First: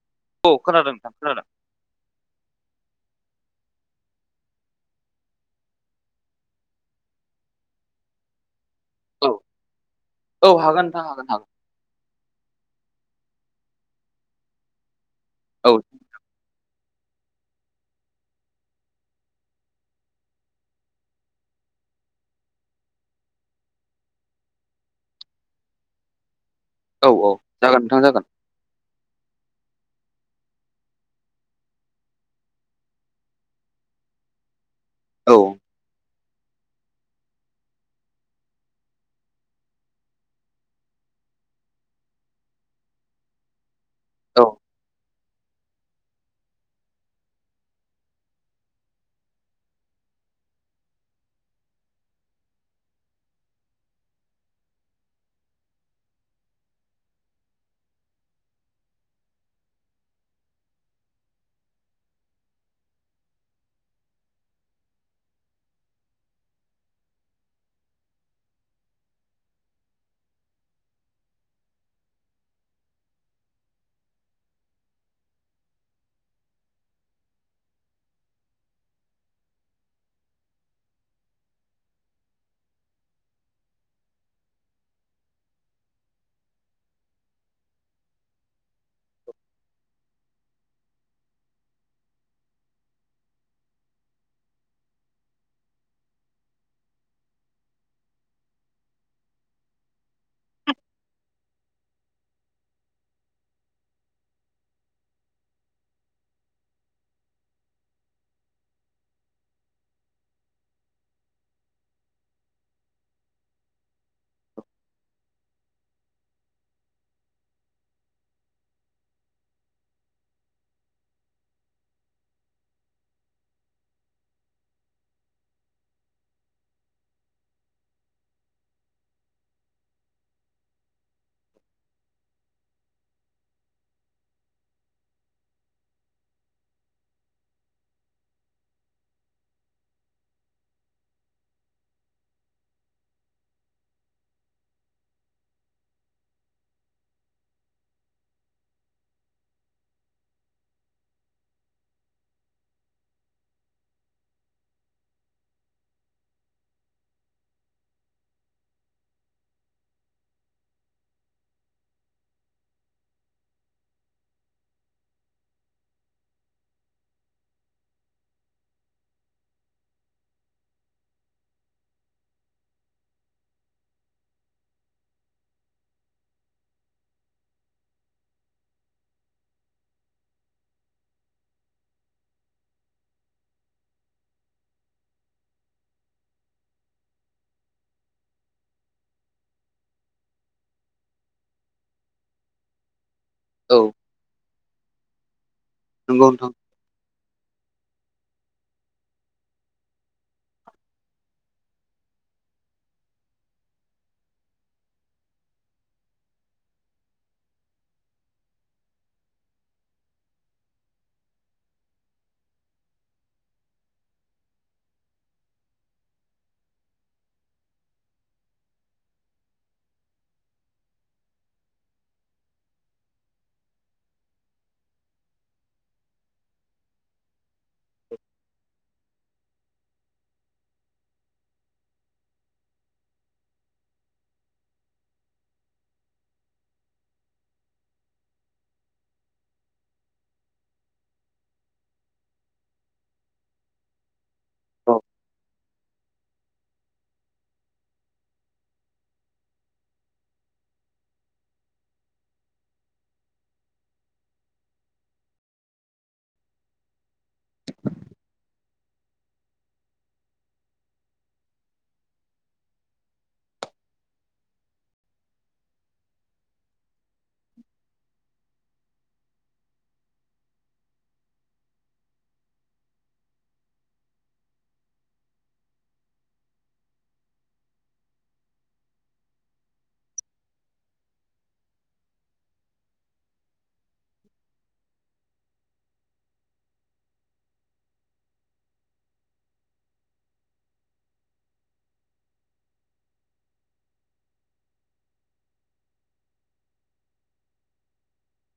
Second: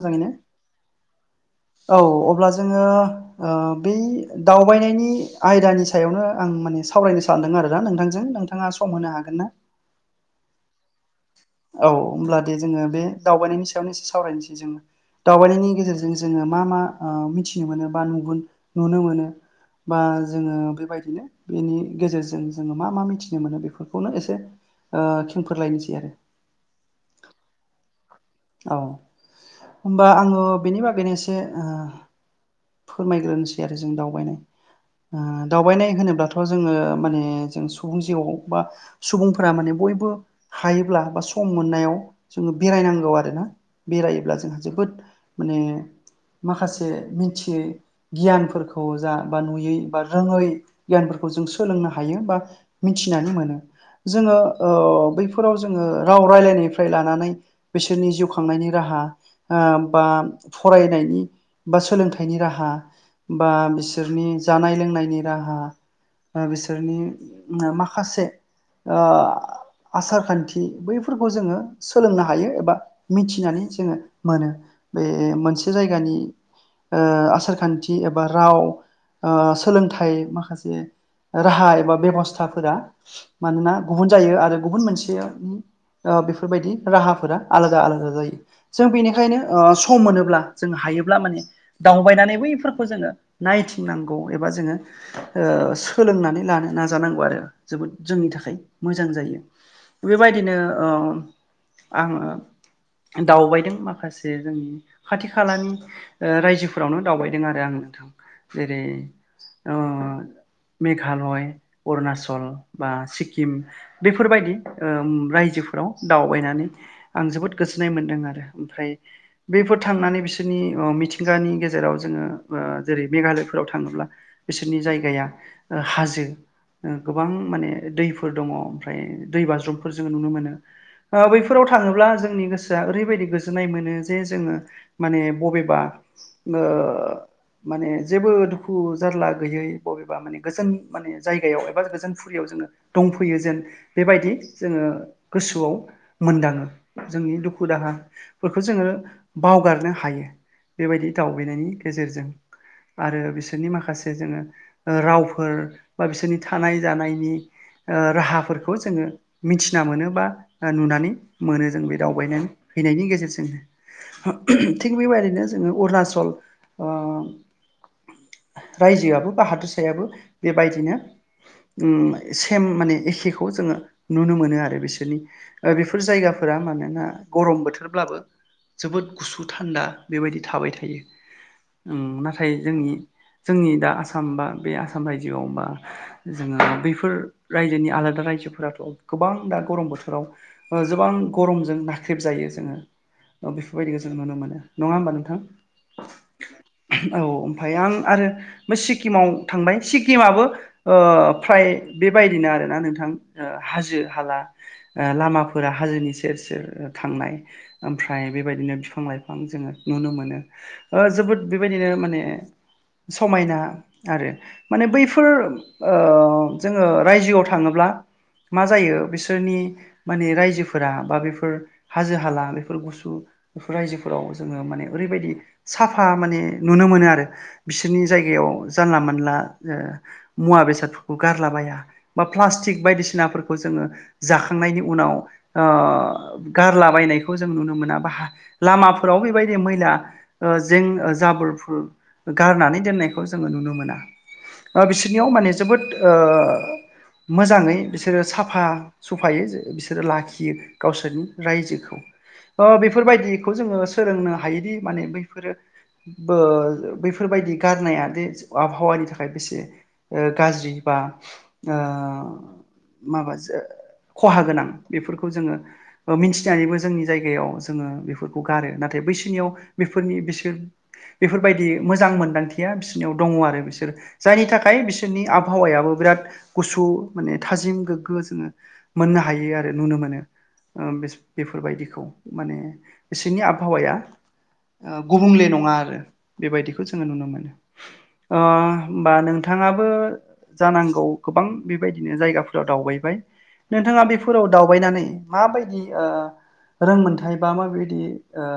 जजांाया औ खोनादों नोंथां खोनादों औ अब्ला जोङो बै दावबायनायनि आयदानि सायावनो आं माने सावरायनो सानदों आरोोना नोंथांजों नोंथां नोंथाङा सम होनो औ हागोन ना औ हाग नोंथां हागोन हागोन औ हब्ला दे जोङो बे दावबायनायनि सायावनो एसे सावरायनोसै जोङ औ दावबायनायनि गेजेरजों जोङो मा मा मिथिनो मोनो बा नुग नुनो मोनो बा जोङो बेबायदिनो बेनि गेजेरजों जोङो मा मा मिथिनो मोनो बेफोरखौनो एसे खेंफोरलायनोसै आरो औ औ जागोन नोंथां जागोन औ होमबा आङो बेनि बागैनो एसे फोरमायग्रोनोसै आरो जों दावबायनाय औ दावबायनाय होनोब्लाथ' थ जोङो माने जों सुबुं जिउआव बा सुबुंफोरा माने बयबो हायोब्ला बा सम मोननायाव जोङो बेरायनांगौ आरोना बेरायोब्ला औ जोंहा जोबोद माने माखासे मिथियै गियानफोरखौ जा बा नुयै बा रोङै गियानफोरखौ जों सोलोंनो हायो बा मिथिनानै मोनो जोङो बैफोराव जोङो राव राय्लायनायनिफ्राय लानानै बिसोरनि जिउ खांनायनि राहा बा फरायनायनि बा सोलोंथाइनि राहा बा बिसोरनि जानाय लोंनायनि राहा बिसोरनि माखासे आसार खान्थि बैफोरखौ जोङो सोलोंनो हायो एबा मिथिनानै जोङो मोनो बे मोनसे जायगानि आसार खान्थि एबा राव सोलोंथाइ माखासे राहा एबा बेब'स्थाफोरा मानोना गुबुन जायो आरो गुबुन मोनसेनि बेफोरबायदि राहाफोरा आलादा आलादा जायो जों बेनिखायनो सम मोनोब्ला जों हायोब्ला माने दावबायनानै बैफोरखौ जोङो नायथिंनांगौ एबा जोङो सोलोंनानै लानो नाजानांगौ आरो जोबोद जोंनि थाखाय मोजां जायो बेबायदिनो आङो दावबायदों माखासे जोंनि खाथि खालानि रायजोफोरावनो दावबायदों आरो आं नोंथां जेरै मेघालय अरुनााचल बा सिक्किम बेफोरबायदि रायजोफोराव दावबायनानै आं जोबोद गोजोननाय मोन्दों आरो ओमफ्राय बेफोर थांनानै बिसोरनि मिथिंगानि गेजेराव जोङो जेरै मेघालयफोराव थाङोब्ला बिसोरनि जायगाया हाजो ओ गोबां माने दैफोर दङ ओमफ्राय दै बाज्रुमफोर जोङो नुनो मोनो बैफोराव थाङोब्ला जोंनि गोसोआ ओरैबायदि गोजोननाय मोनो जे जोङो माने बबेबा आ माने जेबो दुखु जारला गैयै बबेबा माने गोजोन माने जायगायाव एबा गोजोन फुरियाव जोङो दंफैयो जेन बेबायदि जोङो गोसोआव मोनदाङो जोंनि दुखु दाहाफोरखौ जोङो बावगारनो हायो बेबायदि दावउबायनायनि गेजेरजों आरो बिसोरनि माखासे जोङो रावफोर बा बिसोरनि थानाय जानायनि राहाफोरखौ जोङो मिथिना मोनो बा नुनानै मोनो जों बे दावबायनानै फैनायनि गेजेरजोंनो थिग बेबायदिनो जोङो अरुणाचल रायजोआबो बा हादोरसायाबो बेबायदिनो उम सेम माने एखेखौ जोङो नुनो मोनो आरो बिसोरनि ओ बेफोर जायगा फोरा मानोना गरम बोथोरब्लाबो जोबोद गुसु थान्दा बेबायदि थाबाय थायो। उम नाथाय जोंनि जोंनि दा आसाम बा बे आसाम रायजोआव बा जोङो बैफोर रायजोनि आलादा रायजोफोराथ' गोबां दा गरम बोथोराव ओ गोबां गरमजों नाख्रेब जायो जोङो औ बेफोरबायदिखौ जों नुनो मोनो नङा होमबा नोंथां। नोंगौ नोंथां। औ ओमफ्राय आं आरो बे सिक्किमाव थांबाय सिक्किमाबो ओ फ्राय बेबायदिनो आरोना नोंथां ओ हाजो हाला ओ लामाफोरा हाजोनि सेर सेर थांनाय ओमफ्राय बेबायदिनो बिफां - लाइफां जोङो नुनो मोनो। ओ जोबोद बेबायदिनो माने समायना आरो माने बैफोर ओ जोङो रायजोआव थाङोब्ला मा जायो बिसोरनि माने रायजोफोरा बा बेफोर हाजो हाला बेफोर गुसु बेफोर रायजोफोराव जोङो माने ओरैबायदि साफा माने नुनो मोनो आरो। बिसोरनि जायगायाव जानला मोनला मुवा बेसादफोरखौ गारलाबाया बा प्लास्टिक बायदिसिनाफोरखौ जोङो जाखांनायनि उनाव ओ ओ गारलाबायायनायखौ जों नुनो मोना बा लामाफोराव बेबायदि मैला ओ जें जाबोरफोर गारनानै दोननायखौ जोङो नुनो मोना। ओ बिसोरनियाव माने जोबोद ओ मोजाङै बिसोरो साफा सुफायै बिसोरो लाखियो। गावसोरनि रायजोखौ ओ बेफोरबायदिखौ जोङो सोलोंनो हायोदि माने बैफोरो ओ बैफोरबायदि गारनाया बे आबहावानि थाखाय बेसे ओ गाज्रि बा ओ माबासो खहा गोनां बेफोरखौ जोङो ओ मिथिनानैबो जोंनि जायगायाव जोङो बेफोरखौ गारो नाथाय बैसोनियाव बेफोरनि बिसोर बेफोरबायदि मोजां मोन्दांथिया बिसोरनियाव दङ आरो बिसोर जायनि थाखाय बिसोरनि आबहावायाबो बिराद गुसु माने थाजिम गोग्गो जोङो मोननो हायो आरो नुनो मोनो। ओ बेफोरबायदिखौ माने बिसोरनि आबहावाया ओ गुबुंले नङा आरो बेबायदिखौ जोङो नुनो मोनो। अ' होमबा नोंथाङाबो जानांगौ गोबां बेबायदिनो जायगाफोराव दावबायबाय नोंथाङा बेफोराव दावबायनानै माबायदि ओ रोंमोनथायाइ बा माबायदि ओ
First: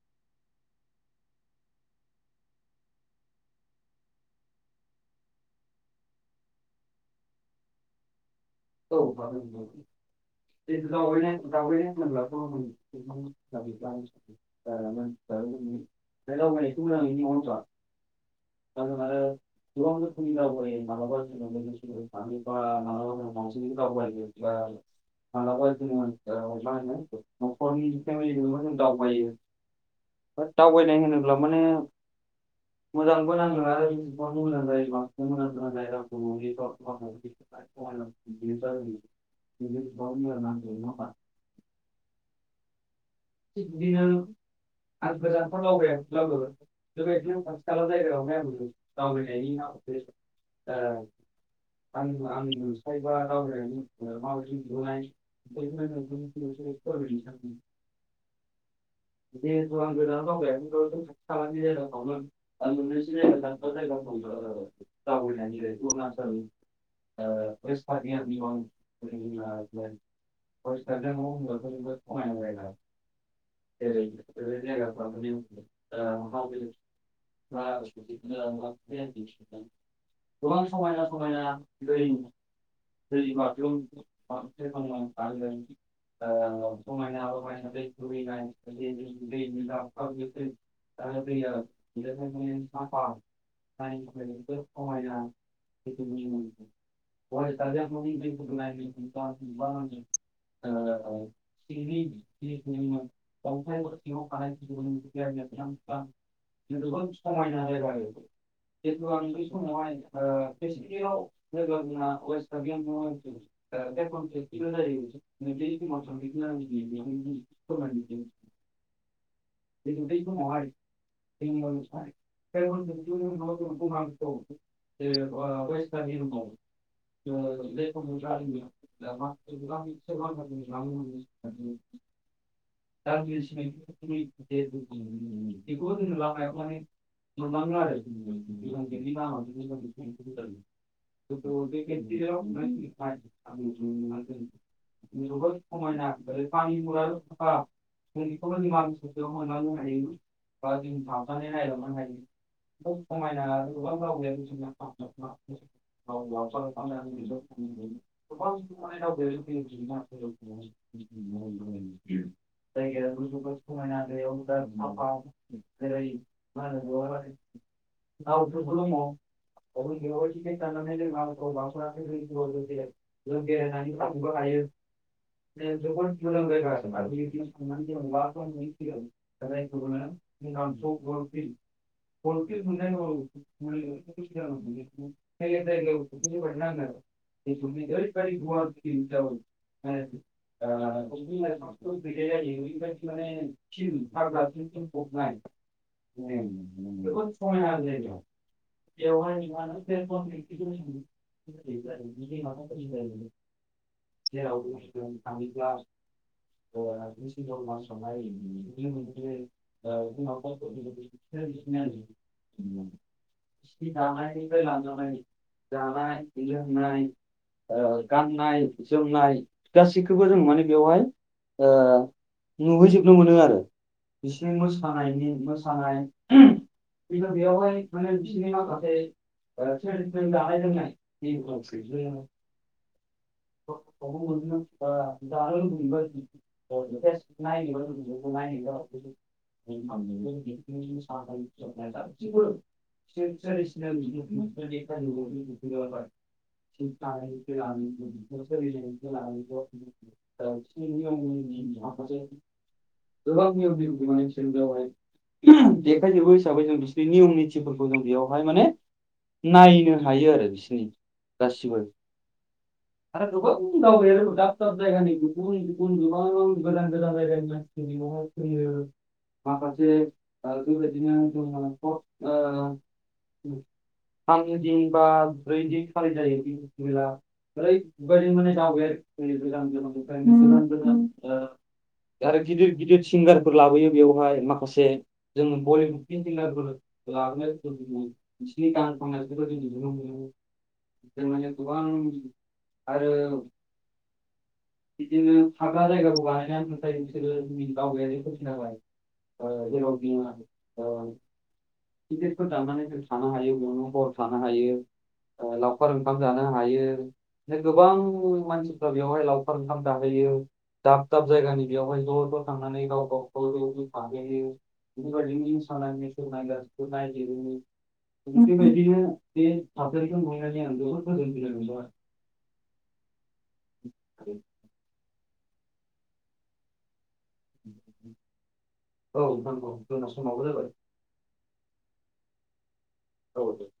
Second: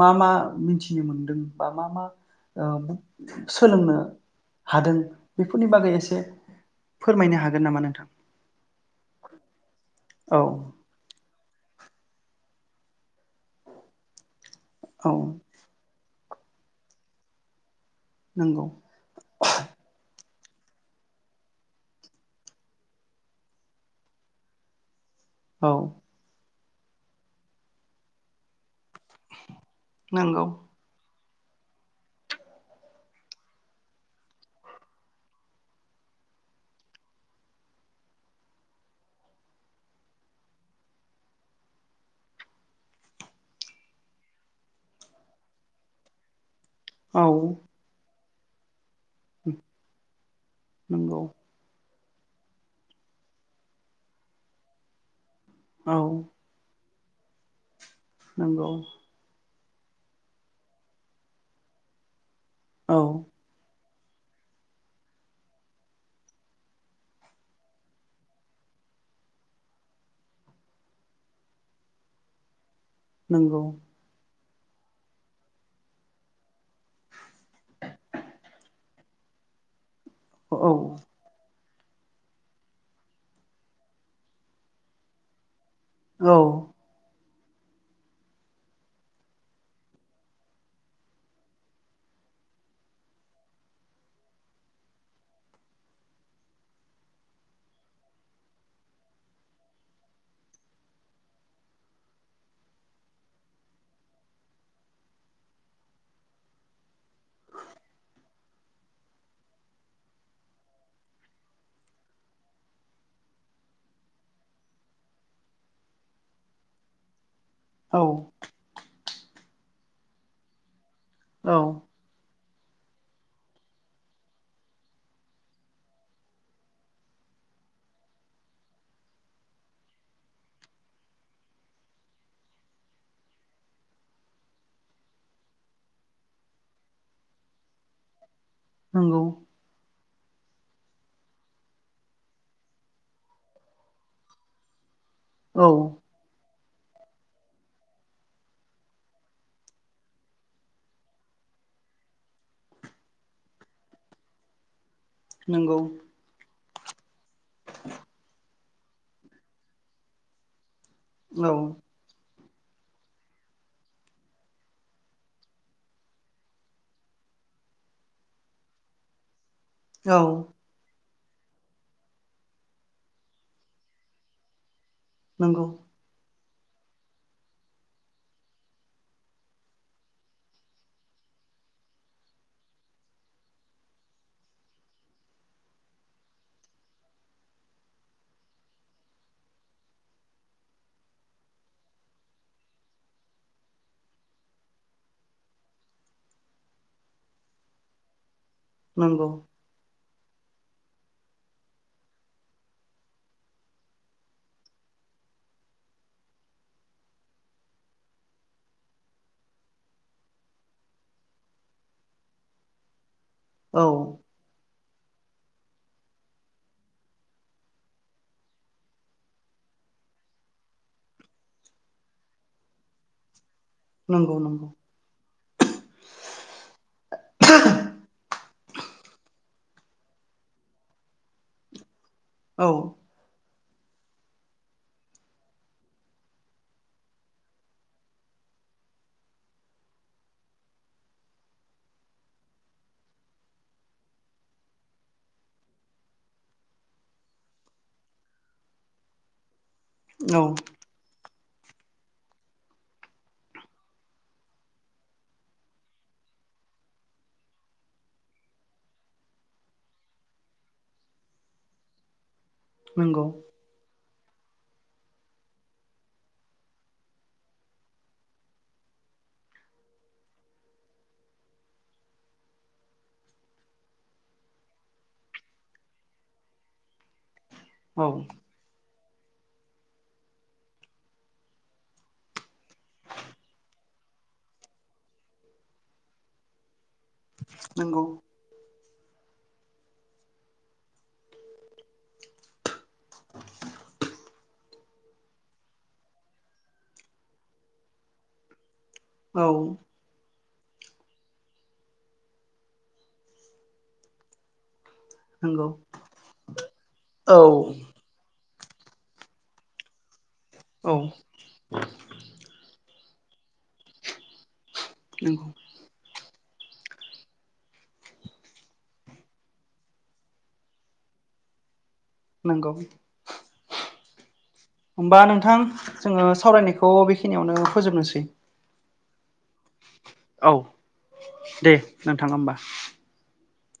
मा मा मिथिनो मोनदों बा मा मा सोलोंनो हादों बेफोरनि बागै एसे फोरमायनो हागोन नामा नोंथां। औ [unintelligible] औ। द द न [unintelligible] दा मानसिफोरा बोरै दा औ दावबायनायखौ मोजां नुयो नङा होमबा। नंगौ। जों आरो [unintelligible] बा माला बा औ जोङो ओ मा होनो नखरनि फेमिलिजोंबो जों दावबायो। नंगौ [unintelligible] दावबायनाय होनोब्ला माने मोजांबो नाङो आरो [unintelligible] [unintelligible] थिग बिदिनो आं गोजानथाव लावबायाख लावबो औ लायखनो आं थाग्रा जायगायावहाय आं दावबायनायनि नामआवगाय ओ नंगौ आंबो आं नसायबा रावराय मावावजि नलाय औ [unintelligible] नंगौ। [unintelligible] औ [unintelligible] [unintelligible] [unintelligible] नोंगौ। [unintelligible] [unintelligible] गोबां समायना औ समायना दै दै माबायाव [unintelligible] बानायदों। औ ओ समायना रमायना दै बोहैनाय दैनि [unintelligible] नायनो थाखायबो समायना [unintelligible] ओ [unintelligible] [unintelligible] जोबोद समायना जायगा आरो। खिनथु आं बै समावहाय ओ बेसेकलियाव औ [unintelligible] [unintelligible] औ [unintelligible] [unintelligible] [unintelligible] [unintelligible] [unintelligible] नंगौ [unintelligible] [unintelligible] औ [unintelligible] जों बेखौबो निमा ससे मोननानै हायो बा जों थांजानाय नायलनो हायो। जोबोद समायना गोबां दावबायारि नंगौ औ [unintelligible] [unintelligible] जायगायाबो जोबोद समायना जेरै औ [unintelligible] [unintelligible] नंगौ [unintelligible] [unintelligible] [unintelligible] [unintelligible] [unintelligible] [unintelligible] [unintelligible] [unintelligible] नंगौ जों थाङोब्ला ओ डिसिम्बर मासावहाय [inaudible] [inaudible] औ सि दानाय लांजानाय जानाय लोंनाय ओ गाननाय जोमनाय गासैखौबो जों माने बेवहाय ओ नुहैजोबनो मोनो आरो। नंगौ बिसिनि नंगौ मोसानायनि मो सानाय। खिन्थु बेयावहाय माने बिसिनि माखासे [inaudible] औ। [unintelligible] [unintelligible] [unintelligible] सिबो [unintelligible] औ [unintelligible] [unintelligible] [unintelligible] देखायजोबो हिसाबै जों बिसिनि नियम निथिफोरखौ जों बेयावहाय माने नायनो हायो आरो बिसिनि गासिबो नंगौ आरो गोबाव [unintelligible] दाब दाब जायगानि गुबुन गुबुन गोबांआव गोदान गोदान जायगानि मानसिफोर बेयावहाय फैयो। माखासे ओ बेबायदिनो जोंनाथ' ओ [unintelligible] बा ब्रैदिन खालि जायो बे [unintelligible] औ [unintelligible] आरो गिदिर गिदिर सिंगारफोर लाबोयो बेवहाय माखासे जोंङो बलि [unintelligible] नंगौ बिसिनि गान खननायखौथ' जों नुनो मोनो जों माने गोबां आरो इदिनो हाग्रा जायगाखौ बानायनानै [unintelligible] औ ओ [unintelligible] ओ गिदिरफोर दानानै जों थानो हायो बियावनो हर थानो हायो। नंगौ लावखार ओंखाम जानो औ हायो गोबां बर' मानसि बेवहाय लावखार ओंखाम दाहैयो औ दाब दाब जायगानि बेयावहाय ज' ज' थांनानै गाव गाबागाव ज थयो नंगौ बेबायदि [inaudible] बेबायदिनो बे थासारिखौ नुहैनानै आं जोबोद गोजोनबोनाय मोन्दों नोंगौ। [unintelligible] ओमबा नोंथां जोंङो सावरायनायखौ बेखिनियावनो फोजोबनोसै। औ नोंथां औ जोंना समावबो औ जाबाय। दे नोंथां ओमबा। औ दे